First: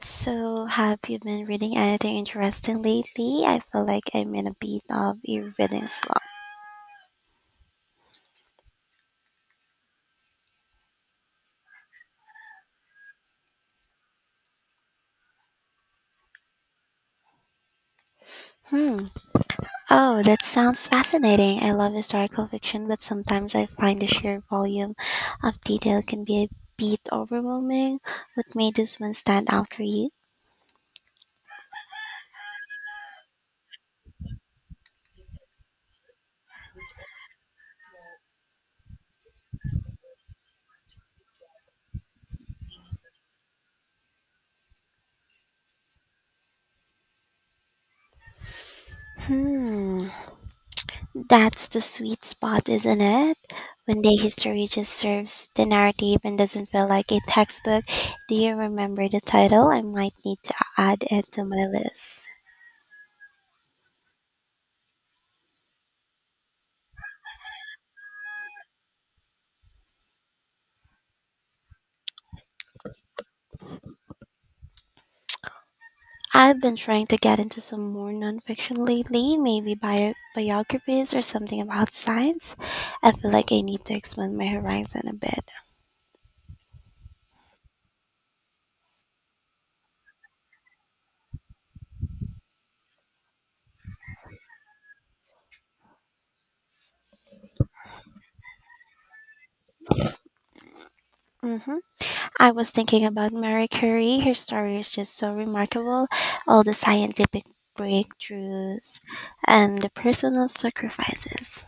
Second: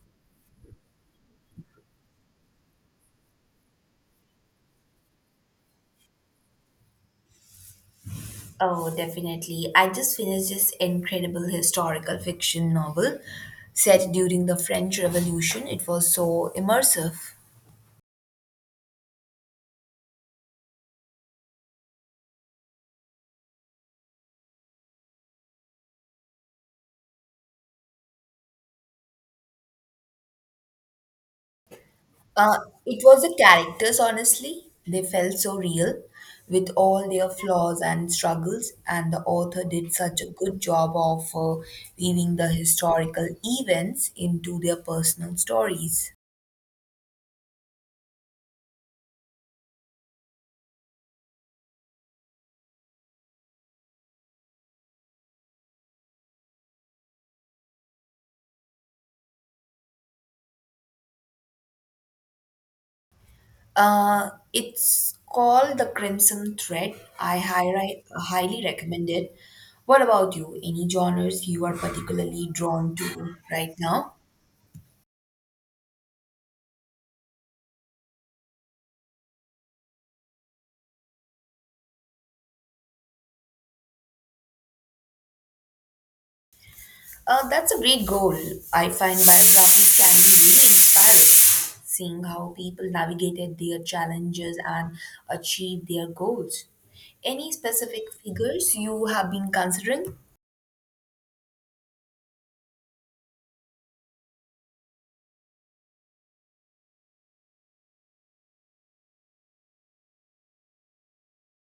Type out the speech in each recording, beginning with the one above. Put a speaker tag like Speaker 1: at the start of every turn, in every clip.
Speaker 1: So, have you been reading anything interesting lately? I feel like I'm in a bit of a reading slump.
Speaker 2: Oh, definitely. I just finished this incredible historical fiction novel set during the French Revolution. It was so immersive.
Speaker 1: Hmm. Oh, that sounds fascinating. I love historical fiction, but sometimes I find the sheer volume of detail can be a bit overwhelming. What made this one stand out for you?
Speaker 2: Uh, it was the characters, honestly. They felt so real with all their flaws and struggles, and the author did such a good job of weaving the historical events into their personal stories.
Speaker 1: Hmm. That's the sweet spot, isn't it? When the history just serves the narrative and doesn't feel like a textbook. Do you remember the title? I might need to add it to my list.
Speaker 2: It's called The Crimson Thread. I highly, highly recommend it. What about you? Any genres you are particularly drawn to right now?
Speaker 1: I've been trying to get into some more nonfiction lately, maybe biographies or something about science. I feel like I need to expand my horizon a bit.
Speaker 2: That's a great goal. I find biographies can be really inspiring, seeing how people navigated their challenges and achieved their goals. Any specific figures you have been considering?
Speaker 1: Hmm. I was thinking about Marie Curie. Her story is just so remarkable. All the scientific breakthroughs and the personal sacrifices.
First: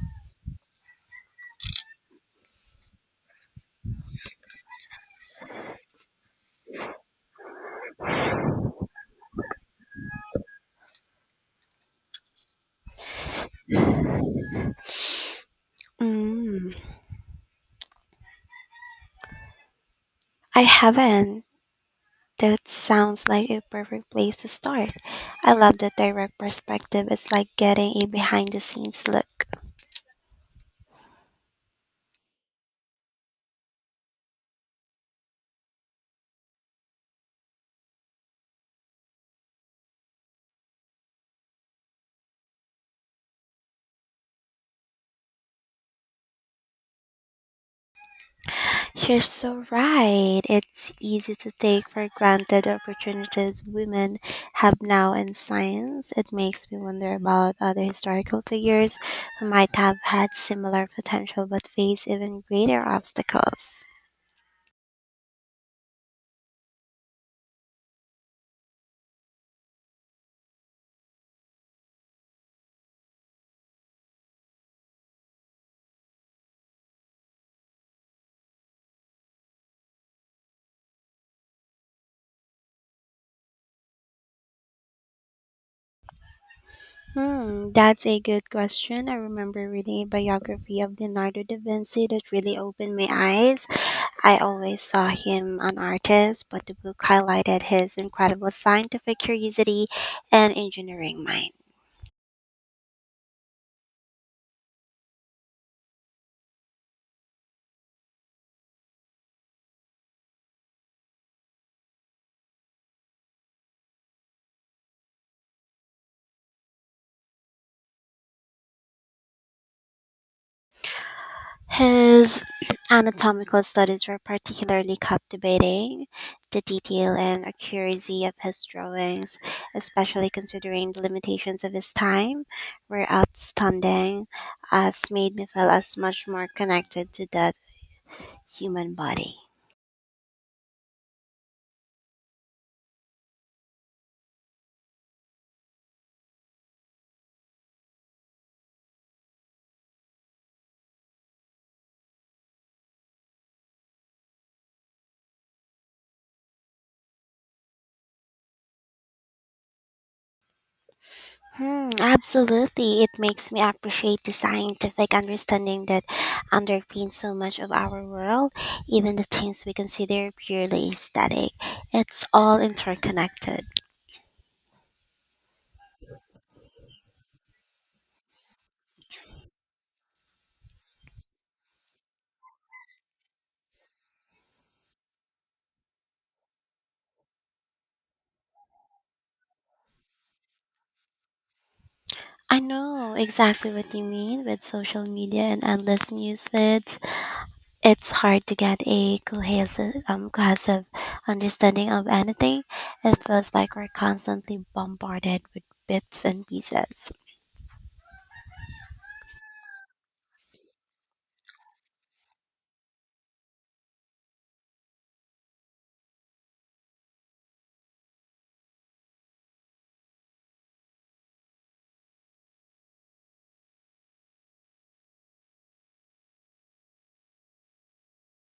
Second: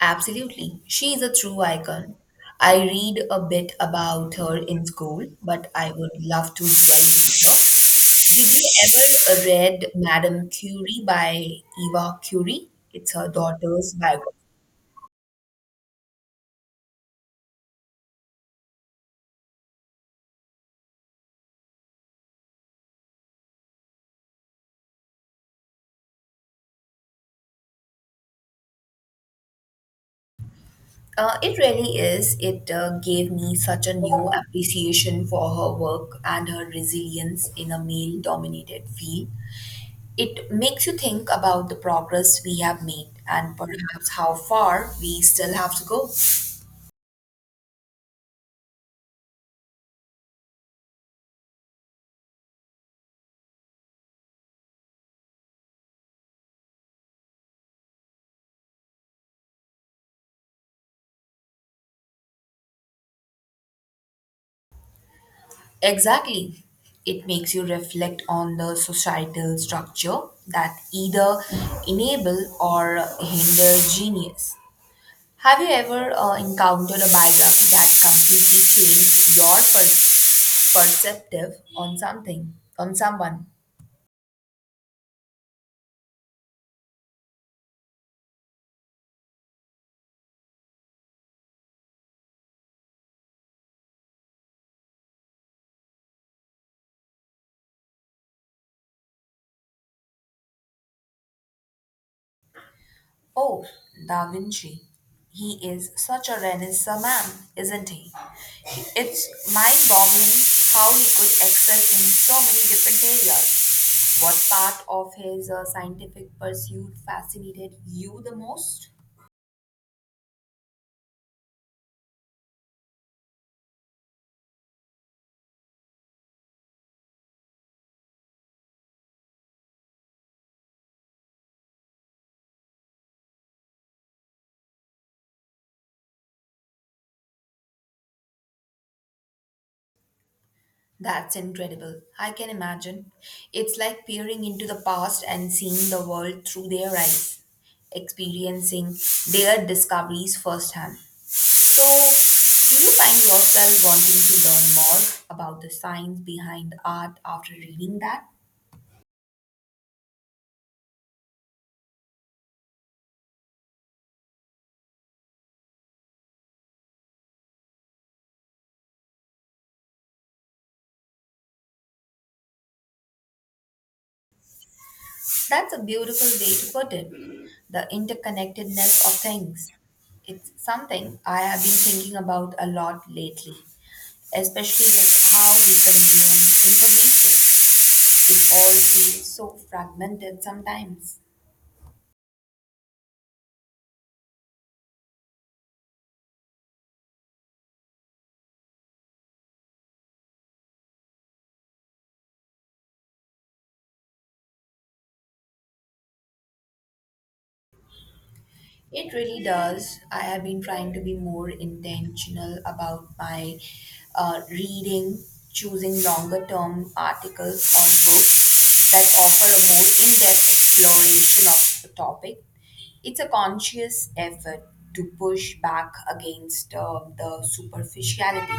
Speaker 2: Absolutely. She is a true icon. I read a bit about her in school, but I would love to delve deeper. Did you ever read Madame Curie by Eva Curie? It's her daughter's biography.
Speaker 1: Mm, I haven't. That sounds like a perfect place to start. I love the direct perspective. It's like getting a behind the scenes look.
Speaker 2: It really is. It gave me such a new appreciation for her work and her resilience in a male dominated field. It makes you think about the progress we have made and perhaps how far we still have to go.
Speaker 1: You're so right. It's easy to take for granted the opportunities women have now in science. It makes me wonder about other historical figures who might have had similar potential but face even greater obstacles.
Speaker 2: Exactly. It makes you reflect on the societal structure that either enable or hinder genius. Have you ever encountered a biography that completely changed your perspective on something, on someone?
Speaker 1: Hmm, that's a good question. I remember reading a biography of Leonardo da Vinci that really opened my eyes. I always saw him an artist, but the book highlighted his incredible scientific curiosity and engineering mind.
Speaker 2: Oh, Da Vinci. He is such a Renaissance man, isn't he? It's mind boggling how he could excel in so many different areas. What part of his scientific pursuit fascinated you the most?
Speaker 1: His anatomical studies were particularly captivating. The detail and accuracy of his drawings, especially considering the limitations of his time, were outstanding, as made me feel as much more connected to that human body.
Speaker 2: That's incredible. I can imagine. It's like peering into the past and seeing the world through their eyes, experiencing their discoveries firsthand. So, do you find yourself wanting to learn more about the science behind art after reading that?
Speaker 1: Hmm, absolutely. It makes me appreciate the scientific understanding that underpins so much of our world, even the things we consider purely aesthetic. It's all interconnected.
Speaker 2: That's a beautiful way to put it. The interconnectedness of things. It's something I have been thinking about a lot lately, especially with how we consume information. It all feels so fragmented sometimes.
Speaker 1: I know exactly what you mean with social media and endless news feeds. It's hard to get a cohesive understanding of anything. It feels like we're constantly bombarded with bits and pieces.
Speaker 2: It really does. I have been trying to be more intentional about my reading, choosing longer term articles or books that offer a more in depth exploration of a topic. It's a conscious effort to push back against the superficiality.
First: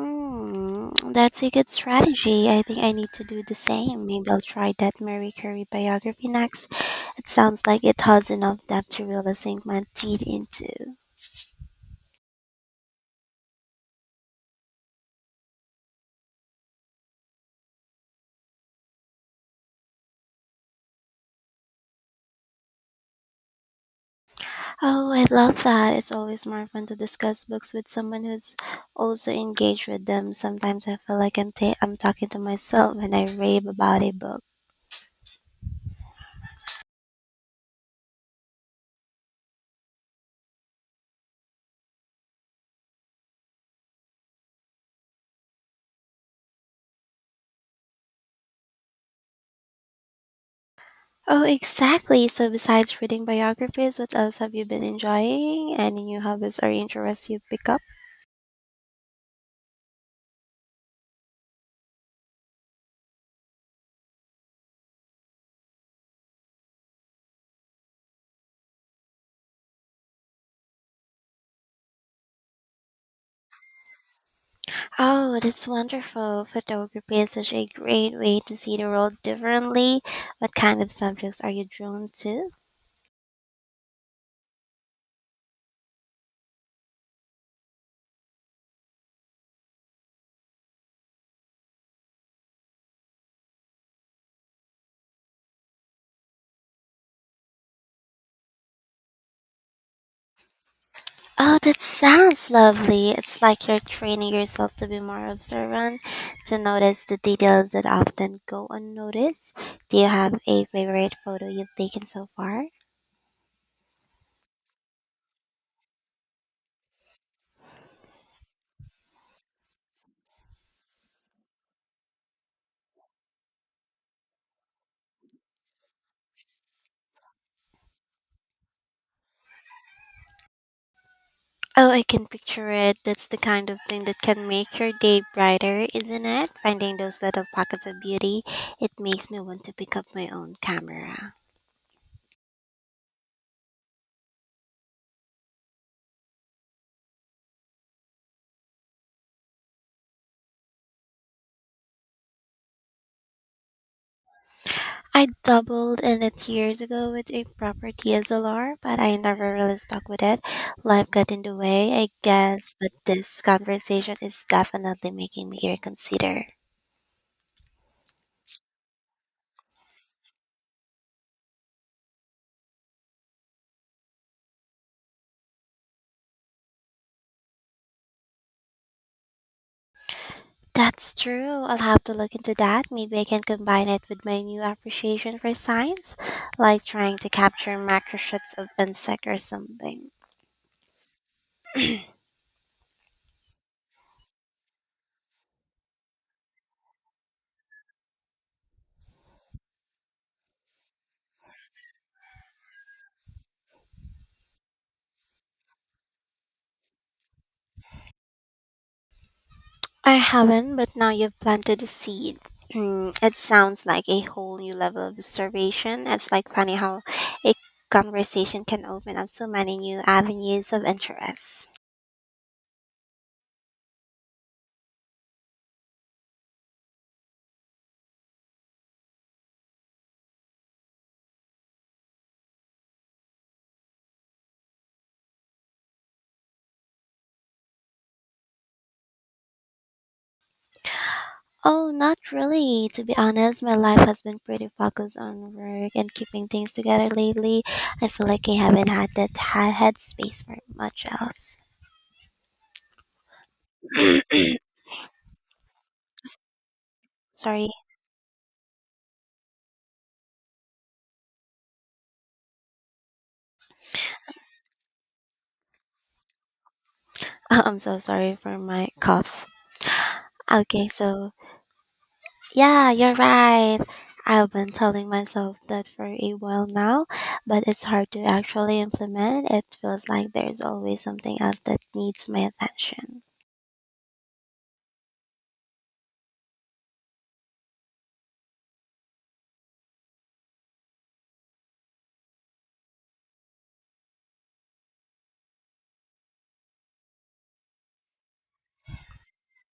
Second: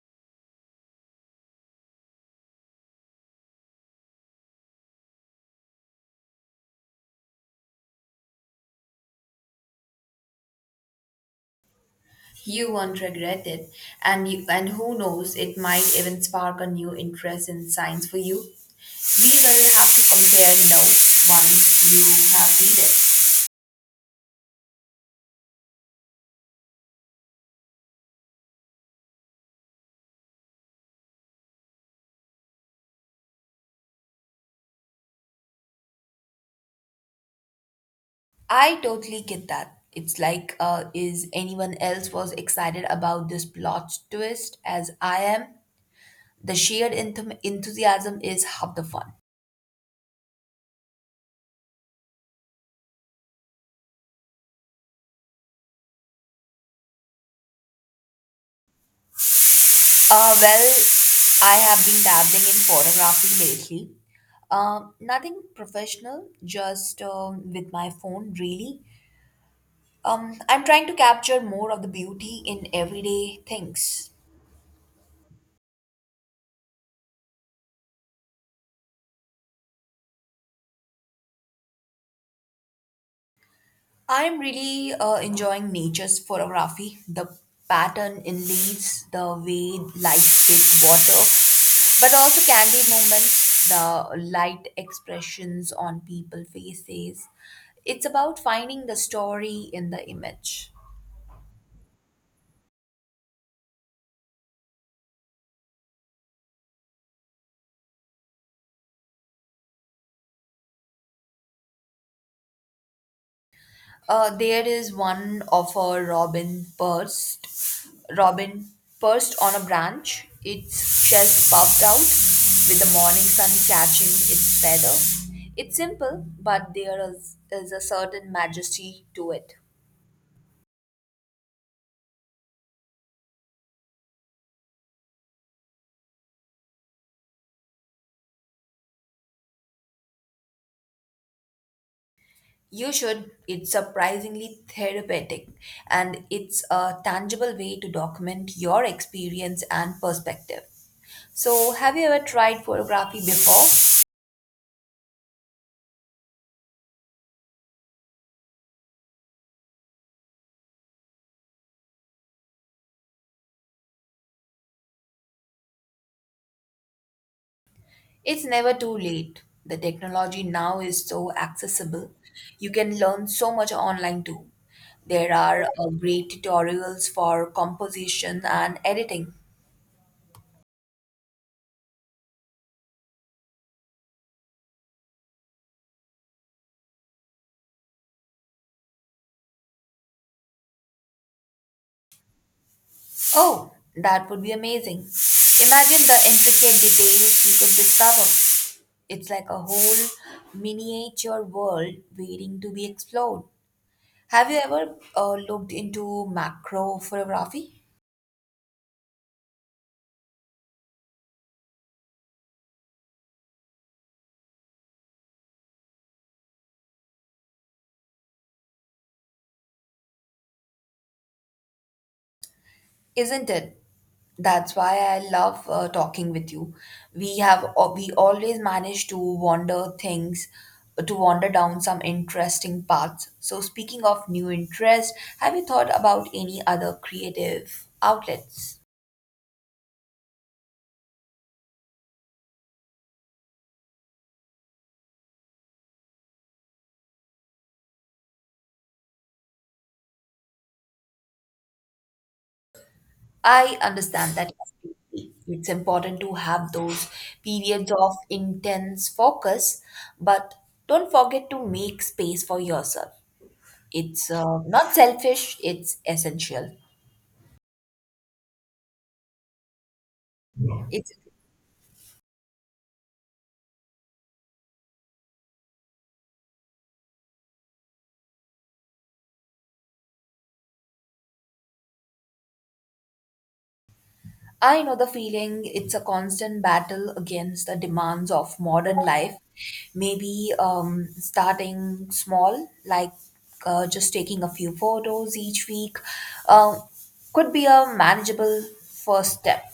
Speaker 1: Mm, that's a good strategy. I think I need to do the same. Maybe I'll try that Marie Curie biography next. It sounds like it has enough depth to really sink my teeth into.
Speaker 2: You won't regret it, and you, and who knows, it might even spark a new interest in science for you. Be well have to compare notes once you have read it.
Speaker 1: Oh, I love that. It's always more fun to discuss books with someone who's also engaged with them. Sometimes I feel like I'm talking to myself when I rave about a book.
Speaker 2: I totally get that. It's like, is anyone else was excited about this plot twist as I am? The shared enthusiasm is half the fun.
Speaker 1: Oh, exactly. So, besides reading biographies, what else have you been enjoying? Any new hobbies or interests you pick up?
Speaker 2: Well, I have been dabbling in photography lately. Nothing professional, just with my phone, really. I'm trying to capture more of the beauty in everyday things.
Speaker 1: Oh, that's wonderful. Photography is such a great way to see the world differently. What kind of subjects are you drawn to?
Speaker 2: I'm really enjoying nature's photography. The pattern in leaves, the way light hits water, but also candid moments, the light expressions on people's faces. It's about finding the story in the image.
Speaker 1: Oh, that sounds lovely. It's like you're training yourself to be more observant, to notice the details that often go unnoticed. Do you have a favorite photo you've taken so far?
Speaker 2: There is one of a robin perched on a branch, its shell puffed out, with the morning sun catching its feather. It's simple, but is a certain majesty to it.
Speaker 1: Oh, I can picture it. That's the kind of thing that can make your day brighter, isn't it? Finding those little pockets of beauty, it makes me want to pick up my own camera.
Speaker 2: You should. It's surprisingly therapeutic, and it's a tangible way to document your experience and perspective. So, have you ever tried photography before?
Speaker 1: I doubled in it years ago with a proper DSLR, but I never really stuck with it. Life got in the way, I guess, but this conversation is definitely making me reconsider.
Speaker 2: It's never too late. The technology now is so accessible. You can learn so much online too. There are great tutorials for composition and editing.
Speaker 1: That's true. I'll have to look into that. Maybe I can combine it with my new appreciation for science, like trying to capture macro shots of insect or something.
Speaker 2: Oh, that would be amazing. Imagine the intricate details you could discover. It's like a whole miniature world waiting to be explored. Have you ever looked into macro photography?
Speaker 1: I haven't, but now you've planted the seed. Mm, it sounds like a whole new level of observation. It's like funny how a conversation can open up so many new avenues of interest.
Speaker 2: Isn't it? That's why I love talking with you. We always manage to wander things to wander down some interesting paths. So speaking of new interests, have you thought about any other creative outlets?
Speaker 1: Oh, not really. To be honest, my life has been pretty focused on work and keeping things together lately. I feel like I haven't had space for much else.
Speaker 2: I understand that completely. It's important to have those
Speaker 1: Sorry,
Speaker 2: periods of intense focus, but don't forget to make space for yourself. It's not selfish, it's essential.
Speaker 1: I'm so sorry for my cough. Okay,
Speaker 2: It's
Speaker 1: so yeah, you're right. I've been telling myself that for a while now, but it's hard to actually implement. It feels like there's always something else that needs my attention.
Speaker 2: I know the feeling. It's a constant battle against the demands of modern life. Maybe starting small, like just taking a few photos each week, um, could be a manageable first step.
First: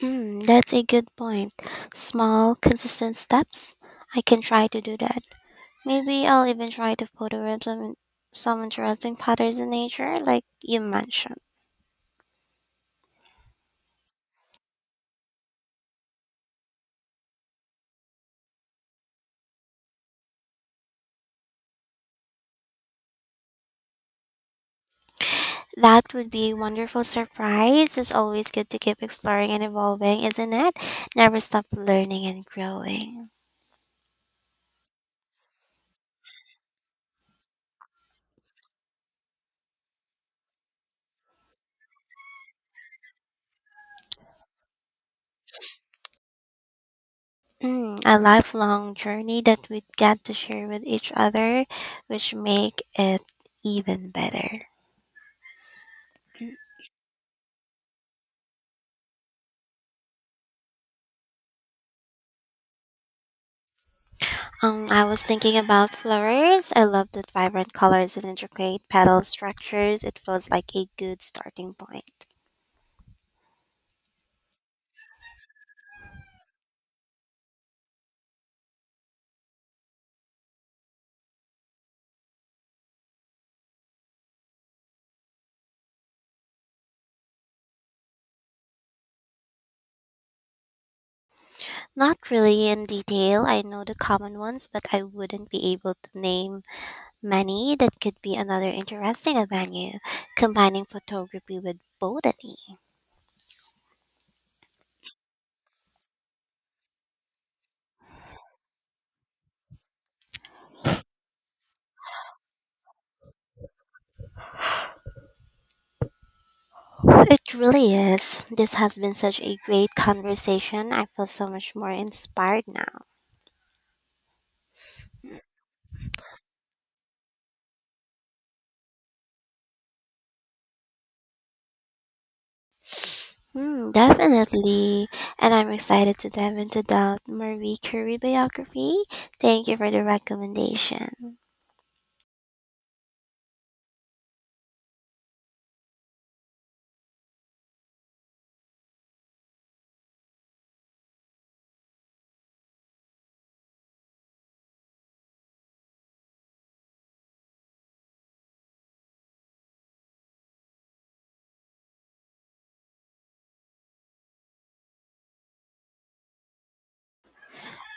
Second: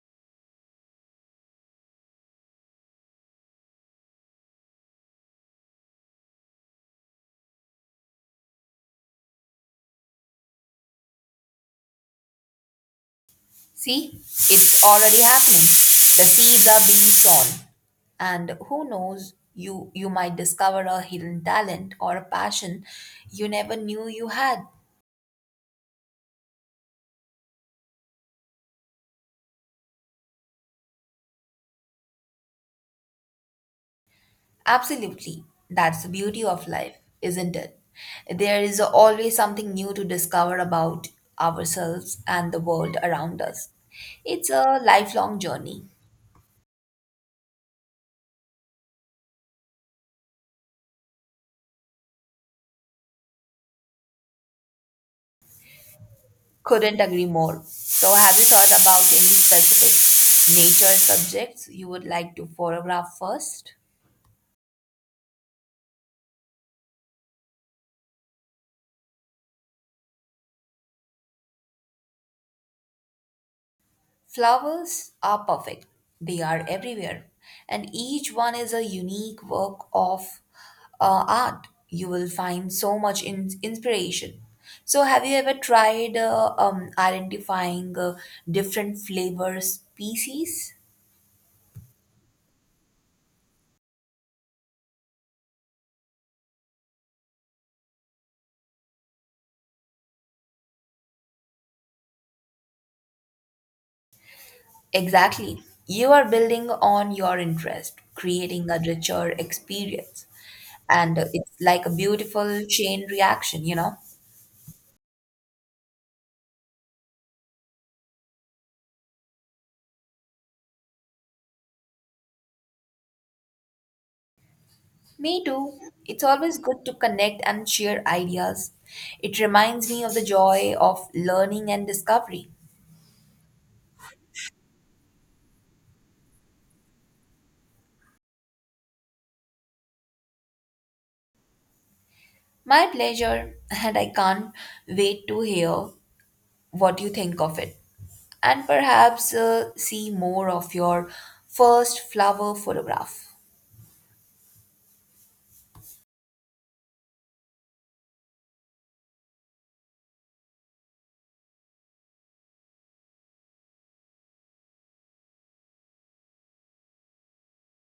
Speaker 1: Mm, that's a good point. Small, consistent steps. I can try to do that. Maybe I'll even try to photograph some interesting patterns in nature, like you mentioned.
Speaker 2: See, it's already happening. The seeds are being sown, and who knows, you might discover a hidden talent or a passion you never knew you had.
Speaker 1: That would be a wonderful surprise. It's always good to keep exploring and evolving, isn't it? Never stop learning and growing.
Speaker 2: Absolutely. That's the beauty of life, isn't it? There is always something new to discover about ourselves and the world around us. It's a lifelong journey.
Speaker 1: Mm, a lifelong journey that we get to share with each other, which make it even better.
Speaker 2: Couldn't agree more. So, have you thought about any specific nature subjects you would like to photograph first?
Speaker 1: I was thinking about flowers. I love the vibrant colors and intricate petal structures. It feels like a good starting point.
Speaker 2: Flowers are perfect. They are everywhere, and each one is a unique work of art. You will find so much inspiration. So, have you ever tried identifying different flavor species?
Speaker 1: Not really in detail. I know the common ones, but I wouldn't be able to name many. That could be another interesting avenue, combining photography with botany.
Speaker 2: Exactly. You are building on your interest, creating a richer experience. And it's like a beautiful chain reaction, you know?
Speaker 1: It really is. This has been such a great conversation. I feel so much more inspired now.
Speaker 2: Me too. It's always good to connect and share ideas. It reminds me of the joy of learning and discovery.
Speaker 1: Hmm, definitely. And I'm excited to dive into the Marie Curie biography. Thank you for the recommendation.
Speaker 2: My pleasure, and I can't wait to hear what you think of it. And perhaps see more of your first flower photograph.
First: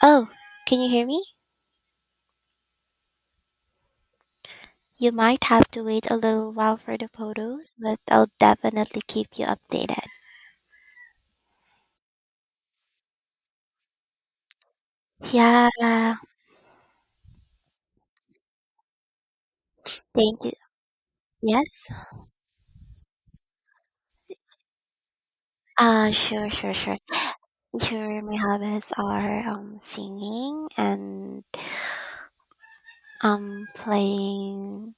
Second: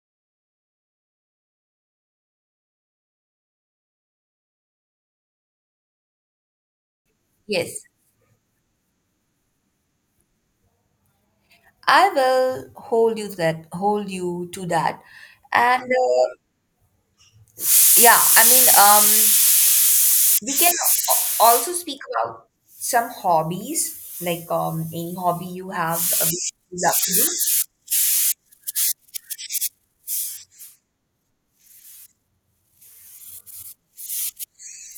Speaker 1: Oh, can you hear me? You might have to wait a little while for the photos,
Speaker 2: Yes,
Speaker 1: but I'll definitely keep you updated.
Speaker 2: I will hold you to that. Hold you to that.
Speaker 1: Yeah,
Speaker 2: And
Speaker 1: thank
Speaker 2: yeah, I mean, um,
Speaker 1: you.
Speaker 2: we can
Speaker 1: Yes?
Speaker 2: also speak about some hobbies, like any hobby you have,
Speaker 1: Sure,
Speaker 2: which
Speaker 1: sure,
Speaker 2: you love
Speaker 1: sure.
Speaker 2: to do.
Speaker 1: Sure, my hobbies are singing and playing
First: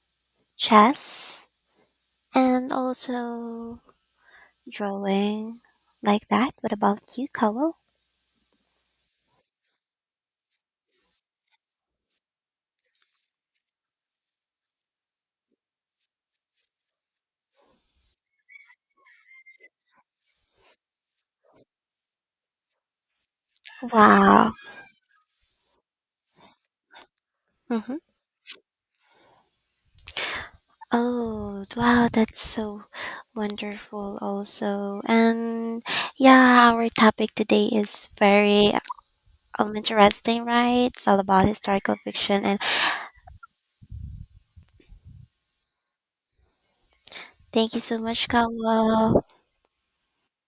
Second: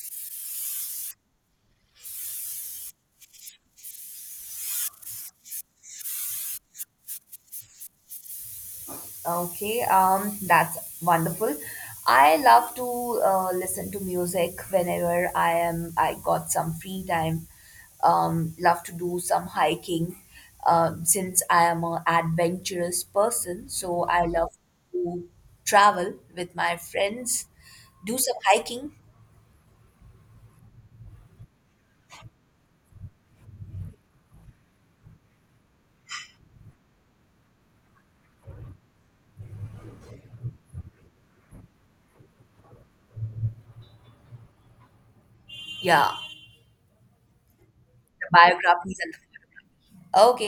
Speaker 1: chess and also drawing like that. What about you, Cowell?
Speaker 2: Okay, that's wonderful. I love to listen to music whenever I am. I got some free time. Love to do some hiking. Since I am an adventurous person, so I
Speaker 1: Wow.
Speaker 2: love to travel with my friends,
Speaker 1: Mm-hmm.
Speaker 2: do some hiking.
Speaker 1: Oh, wow, that's so wonderful, also. And yeah, our topic today is very interesting, right? It's all about historical fiction. And
Speaker 2: Yeah,
Speaker 1: thank you so much,
Speaker 2: the biographies and
Speaker 1: Kawa.
Speaker 2: okay.